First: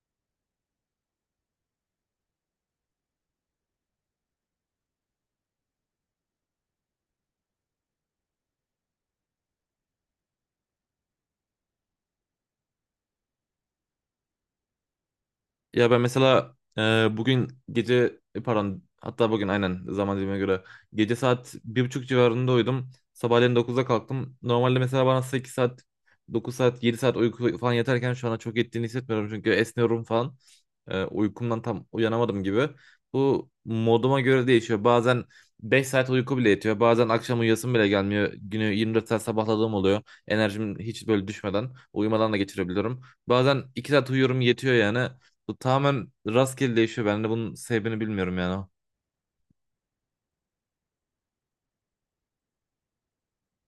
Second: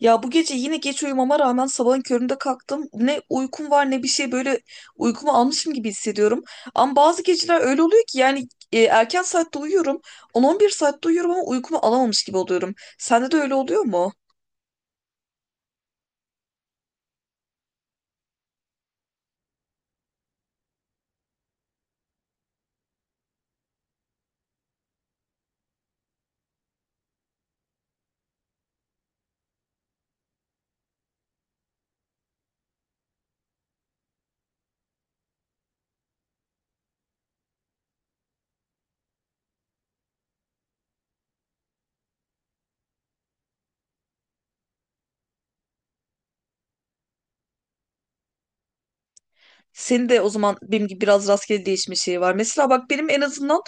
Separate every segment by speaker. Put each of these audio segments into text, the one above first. Speaker 1: Ya bu gece yine geç uyumama rağmen sabahın köründe kalktım. Ne uykum var ne bir şey böyle uykumu almışım gibi hissediyorum. Ama bazı geceler öyle oluyor ki yani erken saatte uyuyorum. 10-11 saatte uyuyorum ama uykumu alamamış gibi oluyorum. Sende de öyle oluyor mu?
Speaker 2: Ben mesela bugün gece pardon hatta bugün aynen zaman dilimine göre gece saat bir buçuk civarında uyudum. Sabahleyin 9'da kalktım. Normalde mesela bana 8 saat 9 saat 7 saat uyku falan yeterken şu anda çok ettiğini hissetmiyorum çünkü esniyorum falan. Uykumdan tam uyanamadım gibi. Bu moduma göre değişiyor. Bazen 5 saat uyku bile yetiyor. Bazen akşam uyuyasım bile gelmiyor. Günü 24 saat sabahladığım oluyor. Enerjim hiç böyle düşmeden, uyumadan da geçirebiliyorum. Bazen 2 saat uyuyorum yetiyor yani. Bu tamamen rastgele değişiyor. Ben de bunun sebebini bilmiyorum yani.
Speaker 1: Senin de o zaman benim gibi biraz rastgele değişmiş şey var. Mesela bak benim en azından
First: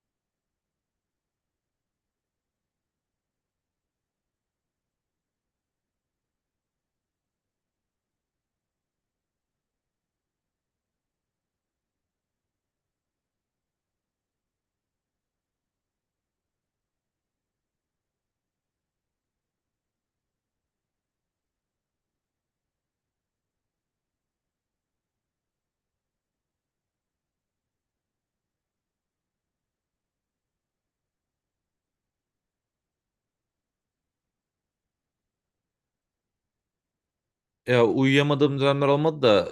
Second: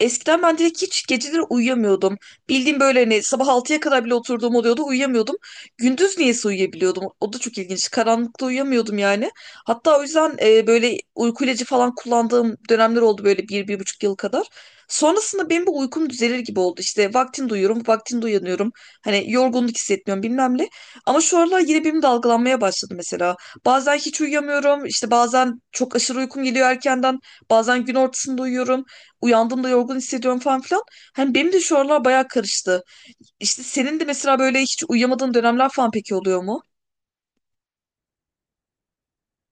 Speaker 1: eskiden ben direkt hiç geceleri uyuyamıyordum. Bildiğim böyle hani sabah 6'ya kadar bile oturduğum oluyordu, uyuyamıyordum. Gündüz niyeyse uyuyabiliyordum. O da çok ilginç. Karanlıkta uyuyamıyordum yani. Hatta o yüzden böyle uyku ilacı falan kullandığım dönemler oldu, böyle bir, bir buçuk yıl kadar. Sonrasında benim bu uykum düzelir gibi oldu. İşte vaktinde uyuyorum, vaktinde uyanıyorum. Hani yorgunluk hissetmiyorum bilmem ne. Ama şu aralar yine benim dalgalanmaya başladı mesela. Bazen hiç uyuyamıyorum. İşte bazen çok aşırı uykum geliyor erkenden. Bazen gün ortasında uyuyorum. Uyandığımda yorgun hissediyorum falan filan. Hani benim de şu aralar bayağı karıştı. İşte senin de mesela böyle hiç uyuyamadığın dönemler falan peki oluyor mu?
Speaker 2: Ya uyuyamadığım dönemler olmadı da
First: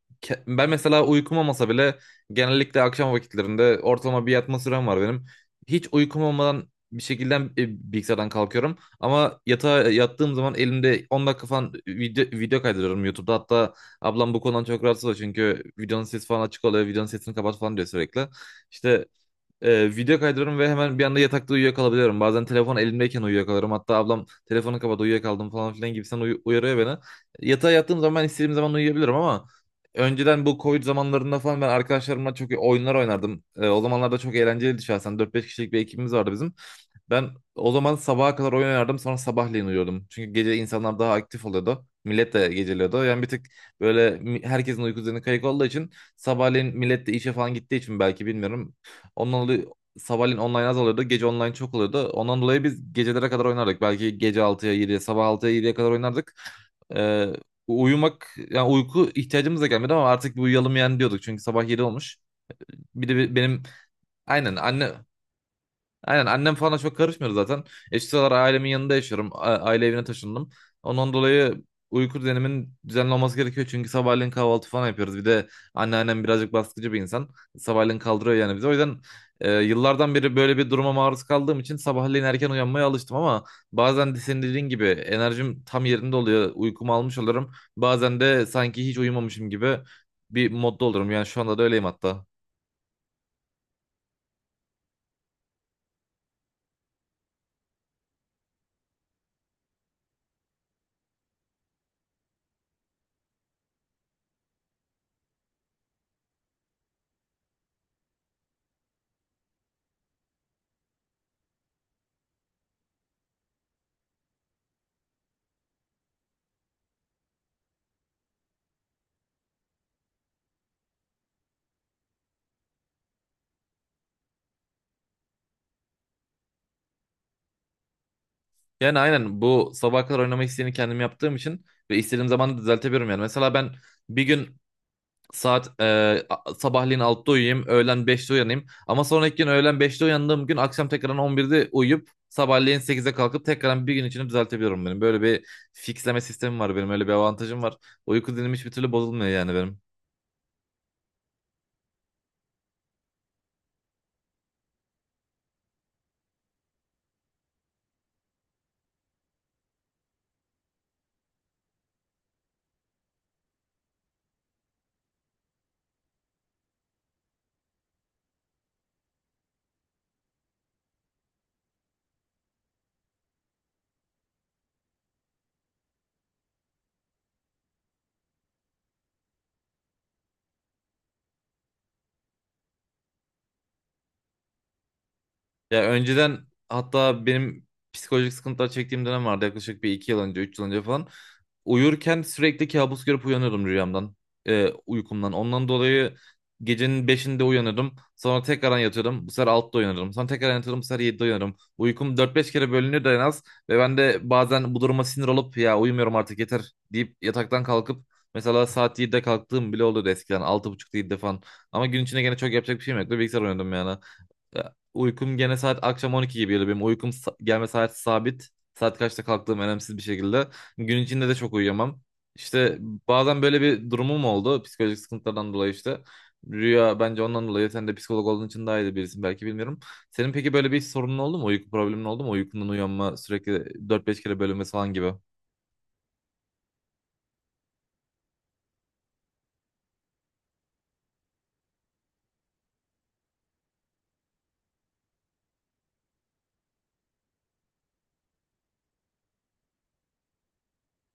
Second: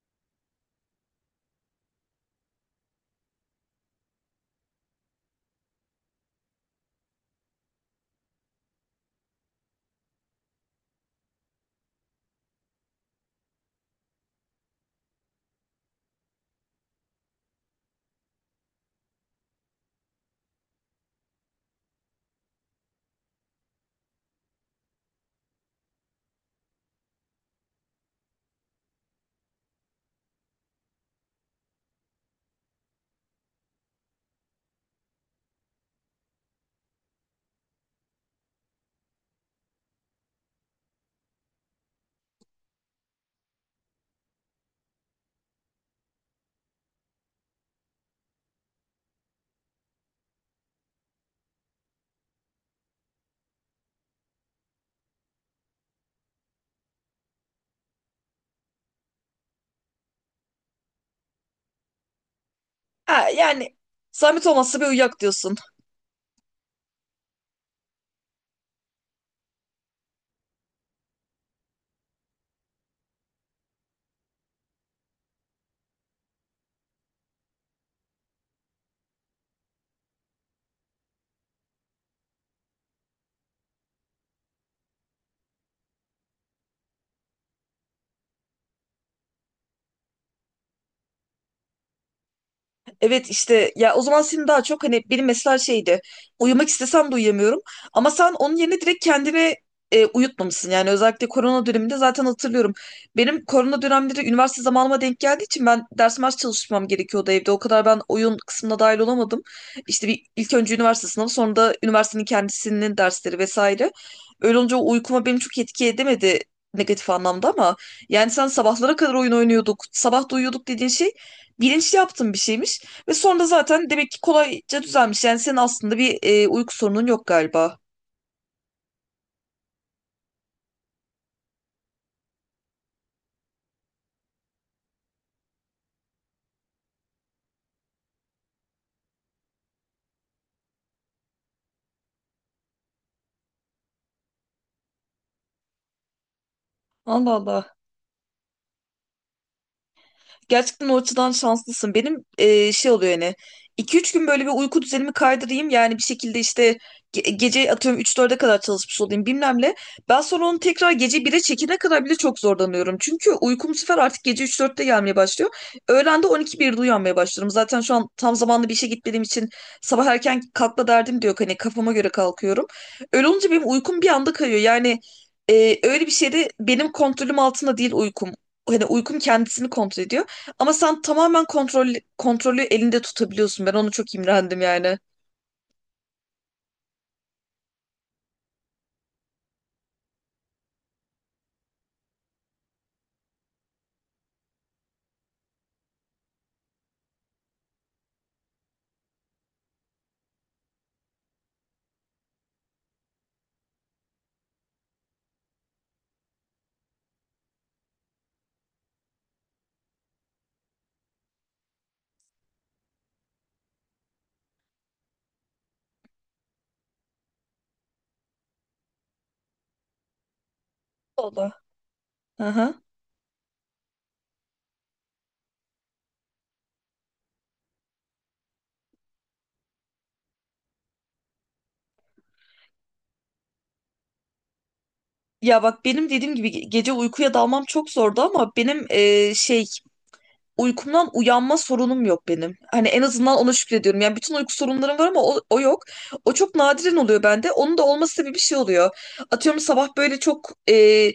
Speaker 2: ben mesela uykum olmasa bile genellikle akşam vakitlerinde ortalama bir yatma sürem var benim. Hiç uykum olmadan bir şekilde bilgisayardan kalkıyorum ama yatağa yattığım zaman elimde 10 dakika falan video kaydırıyorum YouTube'da. Hatta ablam bu konudan çok rahatsız oluyor çünkü videonun sesi falan açık oluyor, videonun sesini kapat falan diyor sürekli. İşte video kaydırıyorum ve hemen bir anda yatakta uyuyakalabiliyorum. Bazen telefon elimdeyken uyuyakalıyorum. Hatta ablam telefonu kapat uyuyakaldım falan filan gibisinden uyarıyor beni. Yatağa yattığım zaman ben istediğim zaman uyuyabilirim ama önceden bu Covid zamanlarında falan ben arkadaşlarımla çok oyunlar oynardım. O zamanlarda çok eğlenceliydi şahsen. Dört beş kişilik bir ekibimiz vardı bizim. Ben o zaman sabaha kadar oyun oynardım sonra sabahleyin uyuyordum. Çünkü gece insanlar daha aktif oluyordu. Millet de geceliyordu. Yani bir tık herkesin uyku düzeni kayık olduğu için sabahleyin millet de işe falan gittiği için belki bilmiyorum. Ondan dolayı sabahleyin online az oluyordu. Gece online çok oluyordu. Ondan dolayı biz gecelere kadar oynardık. Belki gece altıya yediye, sabah altıya yediye kadar oynardık. Ee, Uyumak yani uyku ihtiyacımız da gelmedi ama artık bir uyuyalım yani diyorduk. Çünkü sabah 7 olmuş. Bir de
Speaker 1: Ha,
Speaker 2: benim
Speaker 1: yani zahmet
Speaker 2: aynen
Speaker 1: olmazsa bir
Speaker 2: anne
Speaker 1: uyak diyorsun.
Speaker 2: Aynen annem falan çok karışmıyor zaten. Şu sıralar ailemin yanında yaşıyorum. Aile evine taşındım. Ondan dolayı uyku düzenimin düzenli olması gerekiyor. Çünkü sabahleyin kahvaltı falan yapıyoruz. Bir de anneannem birazcık baskıcı bir insan. Sabahleyin kaldırıyor yani bizi. O yüzden yıllardan beri böyle bir duruma maruz kaldığım için sabahleyin erken uyanmaya alıştım ama bazen de senin dediğin gibi enerjim tam yerinde oluyor. Uykumu almış olurum. Bazen de sanki hiç uyumamışım gibi bir modda olurum. Yani şu anda da öyleyim hatta.
Speaker 1: Evet işte ya o zaman senin daha çok hani benim mesela şeydi, uyumak istesem de uyuyamıyorum ama sen onun yerine direkt kendini uyutmamışsın yani, özellikle korona döneminde zaten hatırlıyorum. Benim korona dönemleri üniversite zamanıma denk geldiği için ben ders mers çalışmam gerekiyordu evde, o kadar ben oyun kısmına dahil olamadım. İşte bir ilk önce üniversite sınavı, sonra da üniversitenin kendisinin dersleri vesaire. Öyle olunca o uykuma benim çok etki edemedi negatif anlamda, ama yani sen sabahlara kadar oyun oynuyorduk, sabah da uyuyorduk dediğin şey bilinçli yaptığın bir şeymiş. Ve sonra da zaten demek ki kolayca düzelmiş. Yani senin aslında bir uyku sorunun yok galiba.
Speaker 2: Yani aynen bu sabaha kadar oynama isteğini kendim yaptığım için ve istediğim zaman da düzeltebiliyorum yani. Mesela ben bir gün saat e, sabahleyin 6'da uyuyayım, öğlen beşte uyanayım ama sonraki gün öğlen beşte uyandığım gün akşam tekrardan on birde uyuyup sabahleyin sekize kalkıp tekrardan bir gün içinde düzeltebiliyorum benim. Böyle bir fixleme sistemim var benim, öyle bir
Speaker 1: Allah
Speaker 2: avantajım
Speaker 1: Allah.
Speaker 2: var. Uyku dinim hiçbir türlü bozulmuyor yani benim.
Speaker 1: Gerçekten o açıdan şanslısın. Benim şey oluyor yani, 2-3 gün böyle bir uyku düzenimi kaydırayım. Yani bir şekilde işte gece atıyorum 3-4'e kadar çalışmış olayım bilmem ne. Ben sonra onu tekrar gece 1'e çekene kadar bile çok zorlanıyorum. Çünkü uykum bu sefer artık gece üç 4'te gelmeye başlıyor. Öğlen de 12 1'de uyanmaya başlıyorum. Zaten şu an tam zamanlı bir işe gitmediğim için sabah erken kalkma derdim de yok. Hani kafama göre kalkıyorum. Öyle olunca benim uykum bir anda kayıyor. Yani öyle bir şeyde benim kontrolüm altında değil uykum. Hani uykum kendisini kontrol ediyor. Ama sen tamamen kontrolü elinde tutabiliyorsun. Ben onu çok imrendim yani.
Speaker 2: Ya önceden hatta benim psikolojik sıkıntılar çektiğim dönem vardı yaklaşık bir iki yıl önce, üç yıl önce falan. Uyurken sürekli kabus görüp uyanıyordum rüyamdan, uykumdan. Ondan dolayı gecenin beşinde uyanırdım. Sonra tekrardan yatıyordum. Bu sefer altta uyanırdım. Sonra tekrar yatıyordum. Bu sefer yedide uyanırım. Uykum dört beş kere bölünüyordu en az. Ve ben de bazen bu duruma sinir olup ya uyumuyorum artık yeter deyip yataktan kalkıp mesela saat yedi'de kalktığım bile oluyordu eskiden. Altı buçukta 7'de falan. Ama gün içinde gene çok yapacak bir şeyim yoktu. Bilgisayar oynuyordum yani. Ya, Uykum gene saat akşam 12 gibi geliyor benim. Gelme saati sabit. Saat kaçta kalktığım önemsiz bir şekilde. Gün içinde de
Speaker 1: Oldu.
Speaker 2: çok uyuyamam.
Speaker 1: Hı hı.
Speaker 2: İşte bazen böyle bir durumum oldu. Psikolojik sıkıntılardan dolayı işte. Rüya bence ondan dolayı. Sen de psikolog olduğun için daha iyi de birisin belki bilmiyorum. Senin peki böyle bir sorunun oldu mu? Uyku problemin oldu mu? Uykundan uyanma sürekli 4 5 kere bölünmesi falan gibi.
Speaker 1: Ya bak benim dediğim gibi gece uykuya dalmam çok zordu, ama benim şey, uykumdan uyanma sorunum yok benim. Hani en azından ona şükrediyorum. Yani bütün uyku sorunlarım var ama o yok. O çok nadiren oluyor bende. Onun da olması gibi bir şey oluyor. Atıyorum sabah böyle çok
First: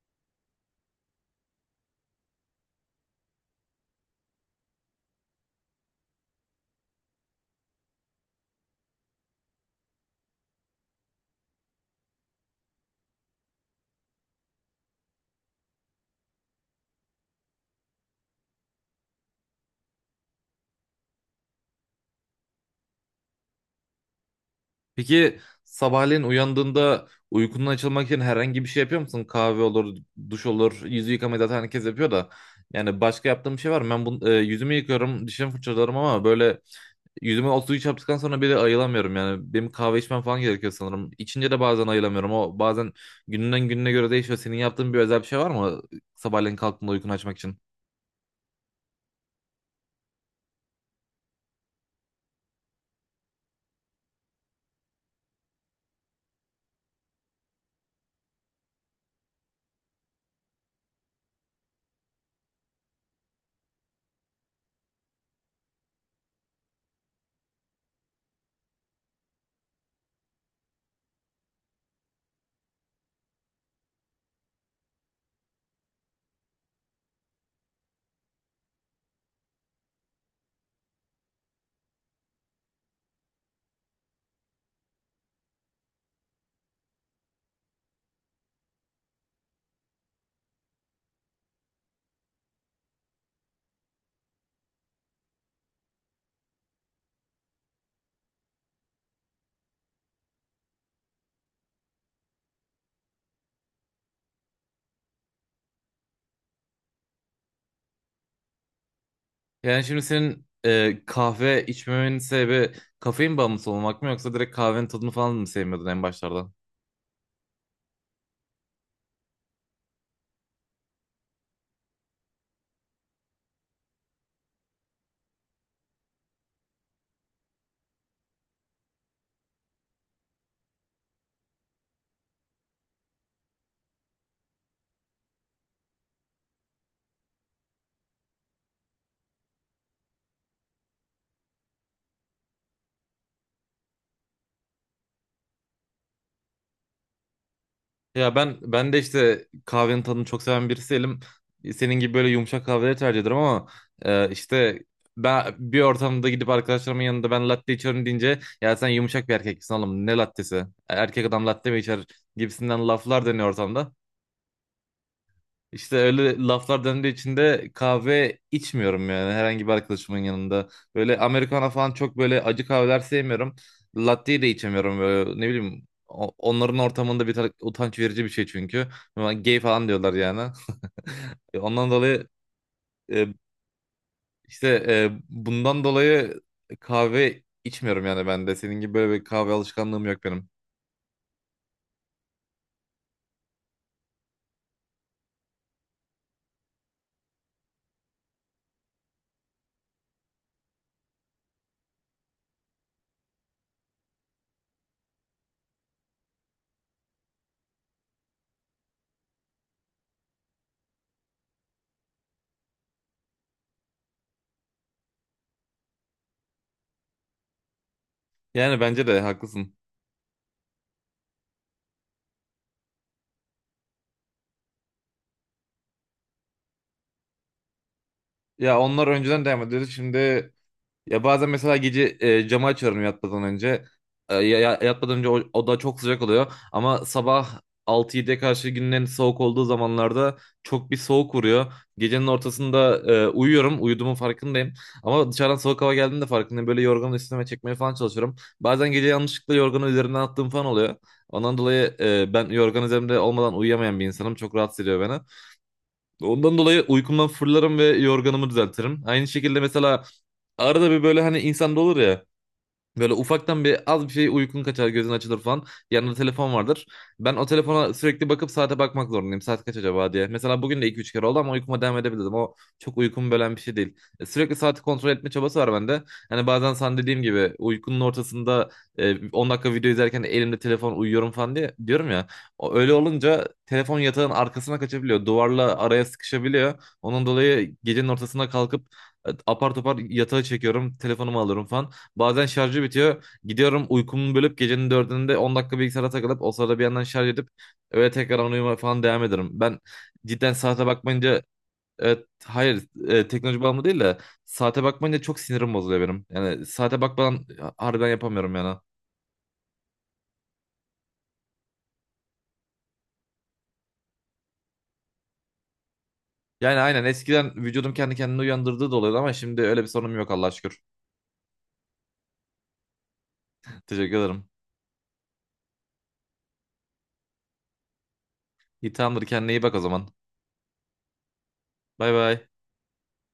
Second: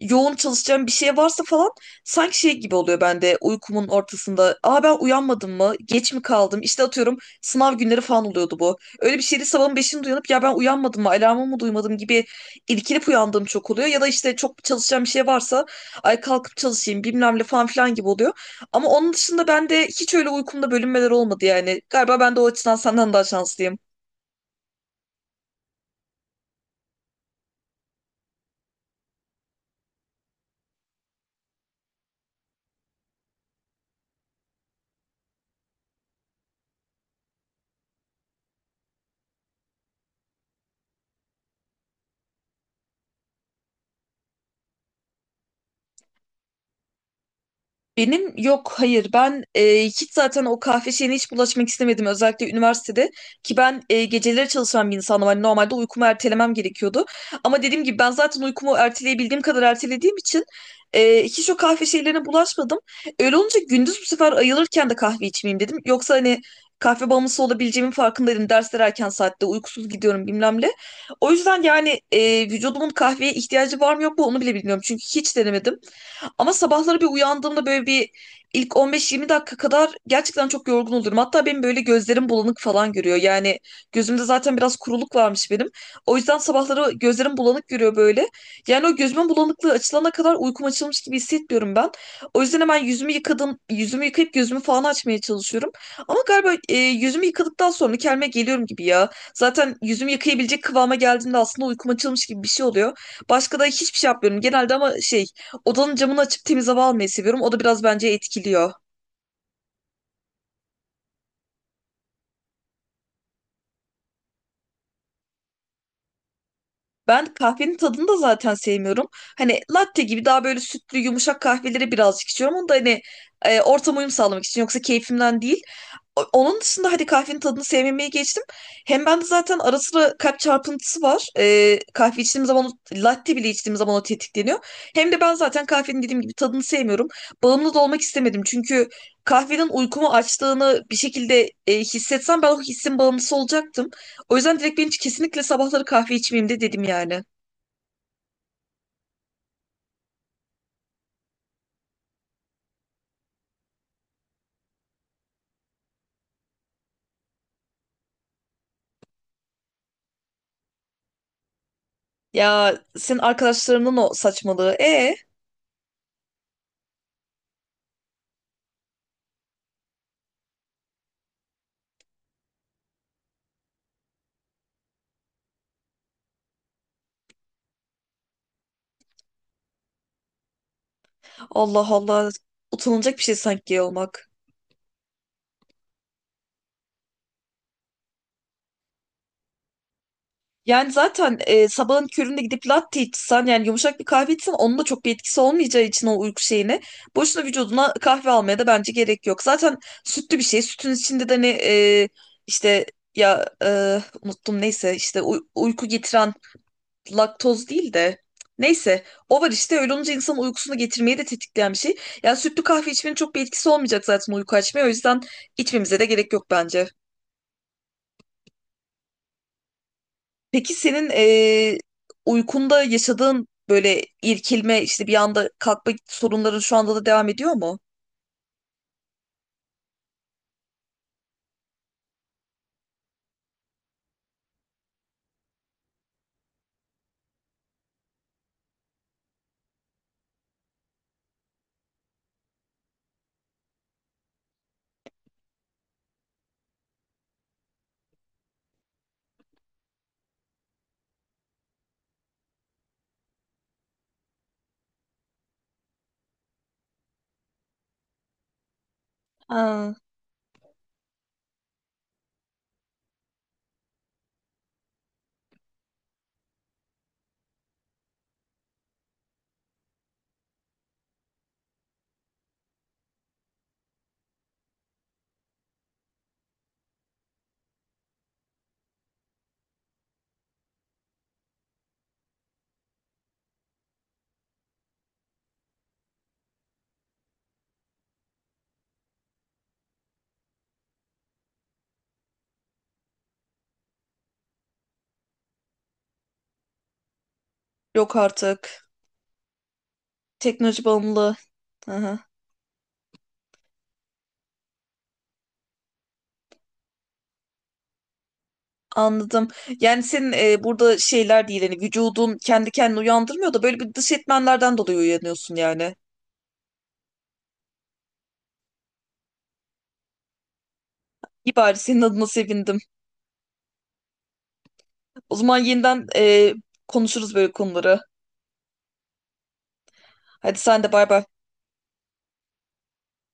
Speaker 1: yoğun çalışacağım bir şey varsa falan, sanki şey gibi oluyor bende uykumun ortasında. Aa, ben uyanmadım mı? Geç mi kaldım? İşte atıyorum, sınav günleri falan oluyordu bu. Öyle bir şeydi, sabahın 5'inde uyanıp ya ben uyanmadım mı, alarmımı mı duymadım gibi irkilip uyandığım çok oluyor. Ya da işte çok çalışacağım bir şey varsa, ay kalkıp çalışayım bilmem ne falan filan gibi oluyor. Ama onun dışında ben de hiç öyle uykumda bölünmeler olmadı yani. Galiba ben de o açıdan senden daha şanslıyım.
Speaker 2: Peki sabahleyin uyandığında uykundan açılmak için herhangi bir şey yapıyor musun? Kahve olur, duş olur, yüzü yıkamayı zaten herkes yapıyor da. Yani başka yaptığım bir şey var mı? Ben bunu, yüzümü yıkıyorum, dişimi fırçalarım ama böyle yüzüme o suyu çarptıktan sonra bir de ayılamıyorum yani. Benim kahve içmem falan gerekiyor sanırım. İçince de bazen ayılamıyorum. O bazen gününden gününe göre değişiyor. Senin yaptığın bir özel bir şey var mı sabahleyin kalktığında uykunu açmak için?
Speaker 1: Benim yok, hayır, ben hiç zaten o kahve şeyine hiç bulaşmak istemedim, özellikle üniversitede ki ben geceleri çalışan bir insanım, hani normalde uykumu ertelemem gerekiyordu ama dediğim gibi ben zaten uykumu erteleyebildiğim kadar ertelediğim için hiç o kahve şeylerine bulaşmadım. Öyle olunca gündüz bu sefer ayılırken de kahve içmeyeyim dedim, yoksa hani kahve bağımlısı olabileceğimin farkındaydım, dersler erken saatte uykusuz gidiyorum bilmem ne. O yüzden yani vücudumun kahveye ihtiyacı var mı yok mu onu bile bilmiyorum, çünkü hiç denemedim. Ama sabahları bir uyandığımda böyle bir ilk 15-20 dakika kadar gerçekten çok yorgun olurum. Hatta benim böyle gözlerim bulanık falan görüyor. Yani gözümde zaten biraz kuruluk varmış benim. O yüzden sabahları gözlerim bulanık görüyor böyle. Yani o gözümün bulanıklığı açılana kadar uykum açılmış gibi hissetmiyorum ben. O yüzden hemen yüzümü yıkadım, yüzümü yıkayıp gözümü falan açmaya çalışıyorum. Ama galiba yüzümü yıkadıktan sonra kendime geliyorum gibi ya. Zaten yüzümü yıkayabilecek kıvama geldiğimde aslında uykum açılmış gibi bir şey oluyor. Başka da hiçbir şey yapmıyorum. Genelde ama şey, odanın camını açıp temiz hava almayı seviyorum. O da biraz bence etkiliyor.
Speaker 2: Yani şimdi senin kahve içmemenin sebebi kafein bağımlısı olmak mı yoksa direkt kahvenin tadını falan mı sevmiyordun en başlarda?
Speaker 1: Ben kahvenin tadını da zaten sevmiyorum. Hani latte gibi daha böyle sütlü yumuşak kahveleri birazcık içiyorum. Onu da hani ortama uyum sağlamak için, yoksa keyfimden değil. Onun dışında hadi kahvenin tadını sevmemeyi geçtim. Hem bende zaten ara sıra kalp çarpıntısı var. Kahve içtiğim zaman latte bile içtiğim zaman o tetikleniyor. Hem de ben zaten kahvenin dediğim gibi tadını sevmiyorum. Bağımlı da olmak istemedim. Çünkü kahvenin uykumu açtığını bir şekilde hissetsem ben o hissin bağımlısı olacaktım. O yüzden direkt ben hiç kesinlikle sabahları kahve içmeyeyim de dedim yani.
Speaker 2: Ben de işte kahvenin tadını çok seven birisiyim. Senin gibi böyle yumuşak kahveleri tercih ederim ama e, işte ben bir ortamda gidip arkadaşlarımın yanında ben latte içiyorum deyince ya sen yumuşak bir erkeksin oğlum ne lattesi? Erkek adam latte mi içer
Speaker 1: Ya
Speaker 2: gibisinden
Speaker 1: senin
Speaker 2: laflar dönüyor ortamda.
Speaker 1: arkadaşlarının o saçmalığı.
Speaker 2: İşte öyle laflar döndüğü için de kahve içmiyorum yani herhangi bir arkadaşımın yanında. Böyle Americano falan çok böyle acı kahveler sevmiyorum. Latte de içemiyorum böyle ne bileyim. Onların ortamında utanç verici bir şey çünkü. Ama gay falan diyorlar yani.
Speaker 1: Allah
Speaker 2: Ondan dolayı
Speaker 1: Allah, utanılacak bir
Speaker 2: e,
Speaker 1: şey sanki gay olmak.
Speaker 2: bundan dolayı kahve içmiyorum yani ben de. Senin gibi böyle bir kahve alışkanlığım yok benim.
Speaker 1: Yani zaten sabahın köründe gidip latte içsen, yani yumuşak bir kahve içsen onun da çok bir etkisi olmayacağı için, o uyku şeyine boşuna vücuduna kahve almaya da bence gerek yok. Zaten sütlü bir şey. Sütün içinde de ne işte ya unuttum, neyse, işte uyku getiren laktoz değil de, neyse, o var işte, öyle olunca insanın uykusunu getirmeyi de tetikleyen bir şey. Yani sütlü kahve içmenin çok bir etkisi olmayacak zaten uyku açmaya, o yüzden içmemize de gerek yok bence.
Speaker 2: Yani bence de haklısın.
Speaker 1: Peki senin uykunda yaşadığın böyle irkilme, işte bir anda kalkma sorunların şu anda da devam ediyor mu?
Speaker 2: Ya onlar önceden devam ediyordu. Şimdi Ya bazen mesela gece camı açıyorum yatmadan önce. Yatmadan önce oda çok sıcak oluyor. Ama sabah altı 7ye karşı günün en soğuk olduğu zamanlarda çok bir soğuk vuruyor. Gecenin ortasında uyuyorum. Uyuduğumun farkındayım. Ama dışarıdan soğuk hava geldiğinde farkındayım. Böyle yorganı üstüme çekmeye falan çalışıyorum. Bazen gece yanlışlıkla yorganı üzerinden attığım falan oluyor. Ondan dolayı ben yorgan üzerimde olmadan uyuyamayan bir insanım. Çok rahatsız ediyor beni. Ondan dolayı uykumdan fırlarım ve yorganımı düzeltirim. Aynı şekilde
Speaker 1: Ha,
Speaker 2: mesela arada bir böyle hani insanda olur ya, böyle ufaktan bir az bir şey uykun kaçar, gözün açılır falan. Yanında telefon vardır. Ben o telefona sürekli bakıp saate bakmak zorundayım. Saat kaç acaba diye. Mesela bugün de iki üç kere oldu ama uykuma devam edebildim. O çok uykumu bölen bir şey değil. Sürekli saati kontrol etme çabası var bende. Hani bazen sen dediğim gibi uykunun ortasında 10 dakika video izlerken elimde telefon uyuyorum falan diye diyorum ya. Öyle olunca telefon yatağın arkasına kaçabiliyor. Duvarla araya sıkışabiliyor. Onun dolayı gecenin ortasına kalkıp apar topar yatağa çekiyorum. Telefonumu alıyorum falan. Bazen şarjı bitiyor. Gidiyorum uykumu bölüp gecenin dördünde 10 dakika bilgisayara takılıp o sırada bir yandan şarj edip öyle
Speaker 1: yok
Speaker 2: tekrar uyuma
Speaker 1: artık.
Speaker 2: falan devam ederim. Ben cidden
Speaker 1: Teknoloji
Speaker 2: saate
Speaker 1: bağımlı.
Speaker 2: bakmayınca
Speaker 1: Aha,
Speaker 2: evet, hayır teknoloji bağımlı değil de saate bakmayınca çok sinirim bozuluyor benim. Yani saate bakmadan harbiden yapamıyorum yani.
Speaker 1: anladım. Yani senin burada şeyler değil hani, vücudun kendi kendini uyandırmıyor da böyle bir dış etmenlerden dolayı uyanıyorsun yani.
Speaker 2: Yani aynen eskiden vücudum kendi kendini uyandırdığı da oluyordu ama şimdi öyle bir sorunum yok Allah'a şükür.
Speaker 1: İyi, bari senin adına sevindim.
Speaker 2: Teşekkür ederim.
Speaker 1: O zaman yeniden konuşuruz böyle konuları.
Speaker 2: İyi tamamdır kendine iyi bak o zaman.
Speaker 1: Hadi sen de bay bay.
Speaker 2: Bay bay.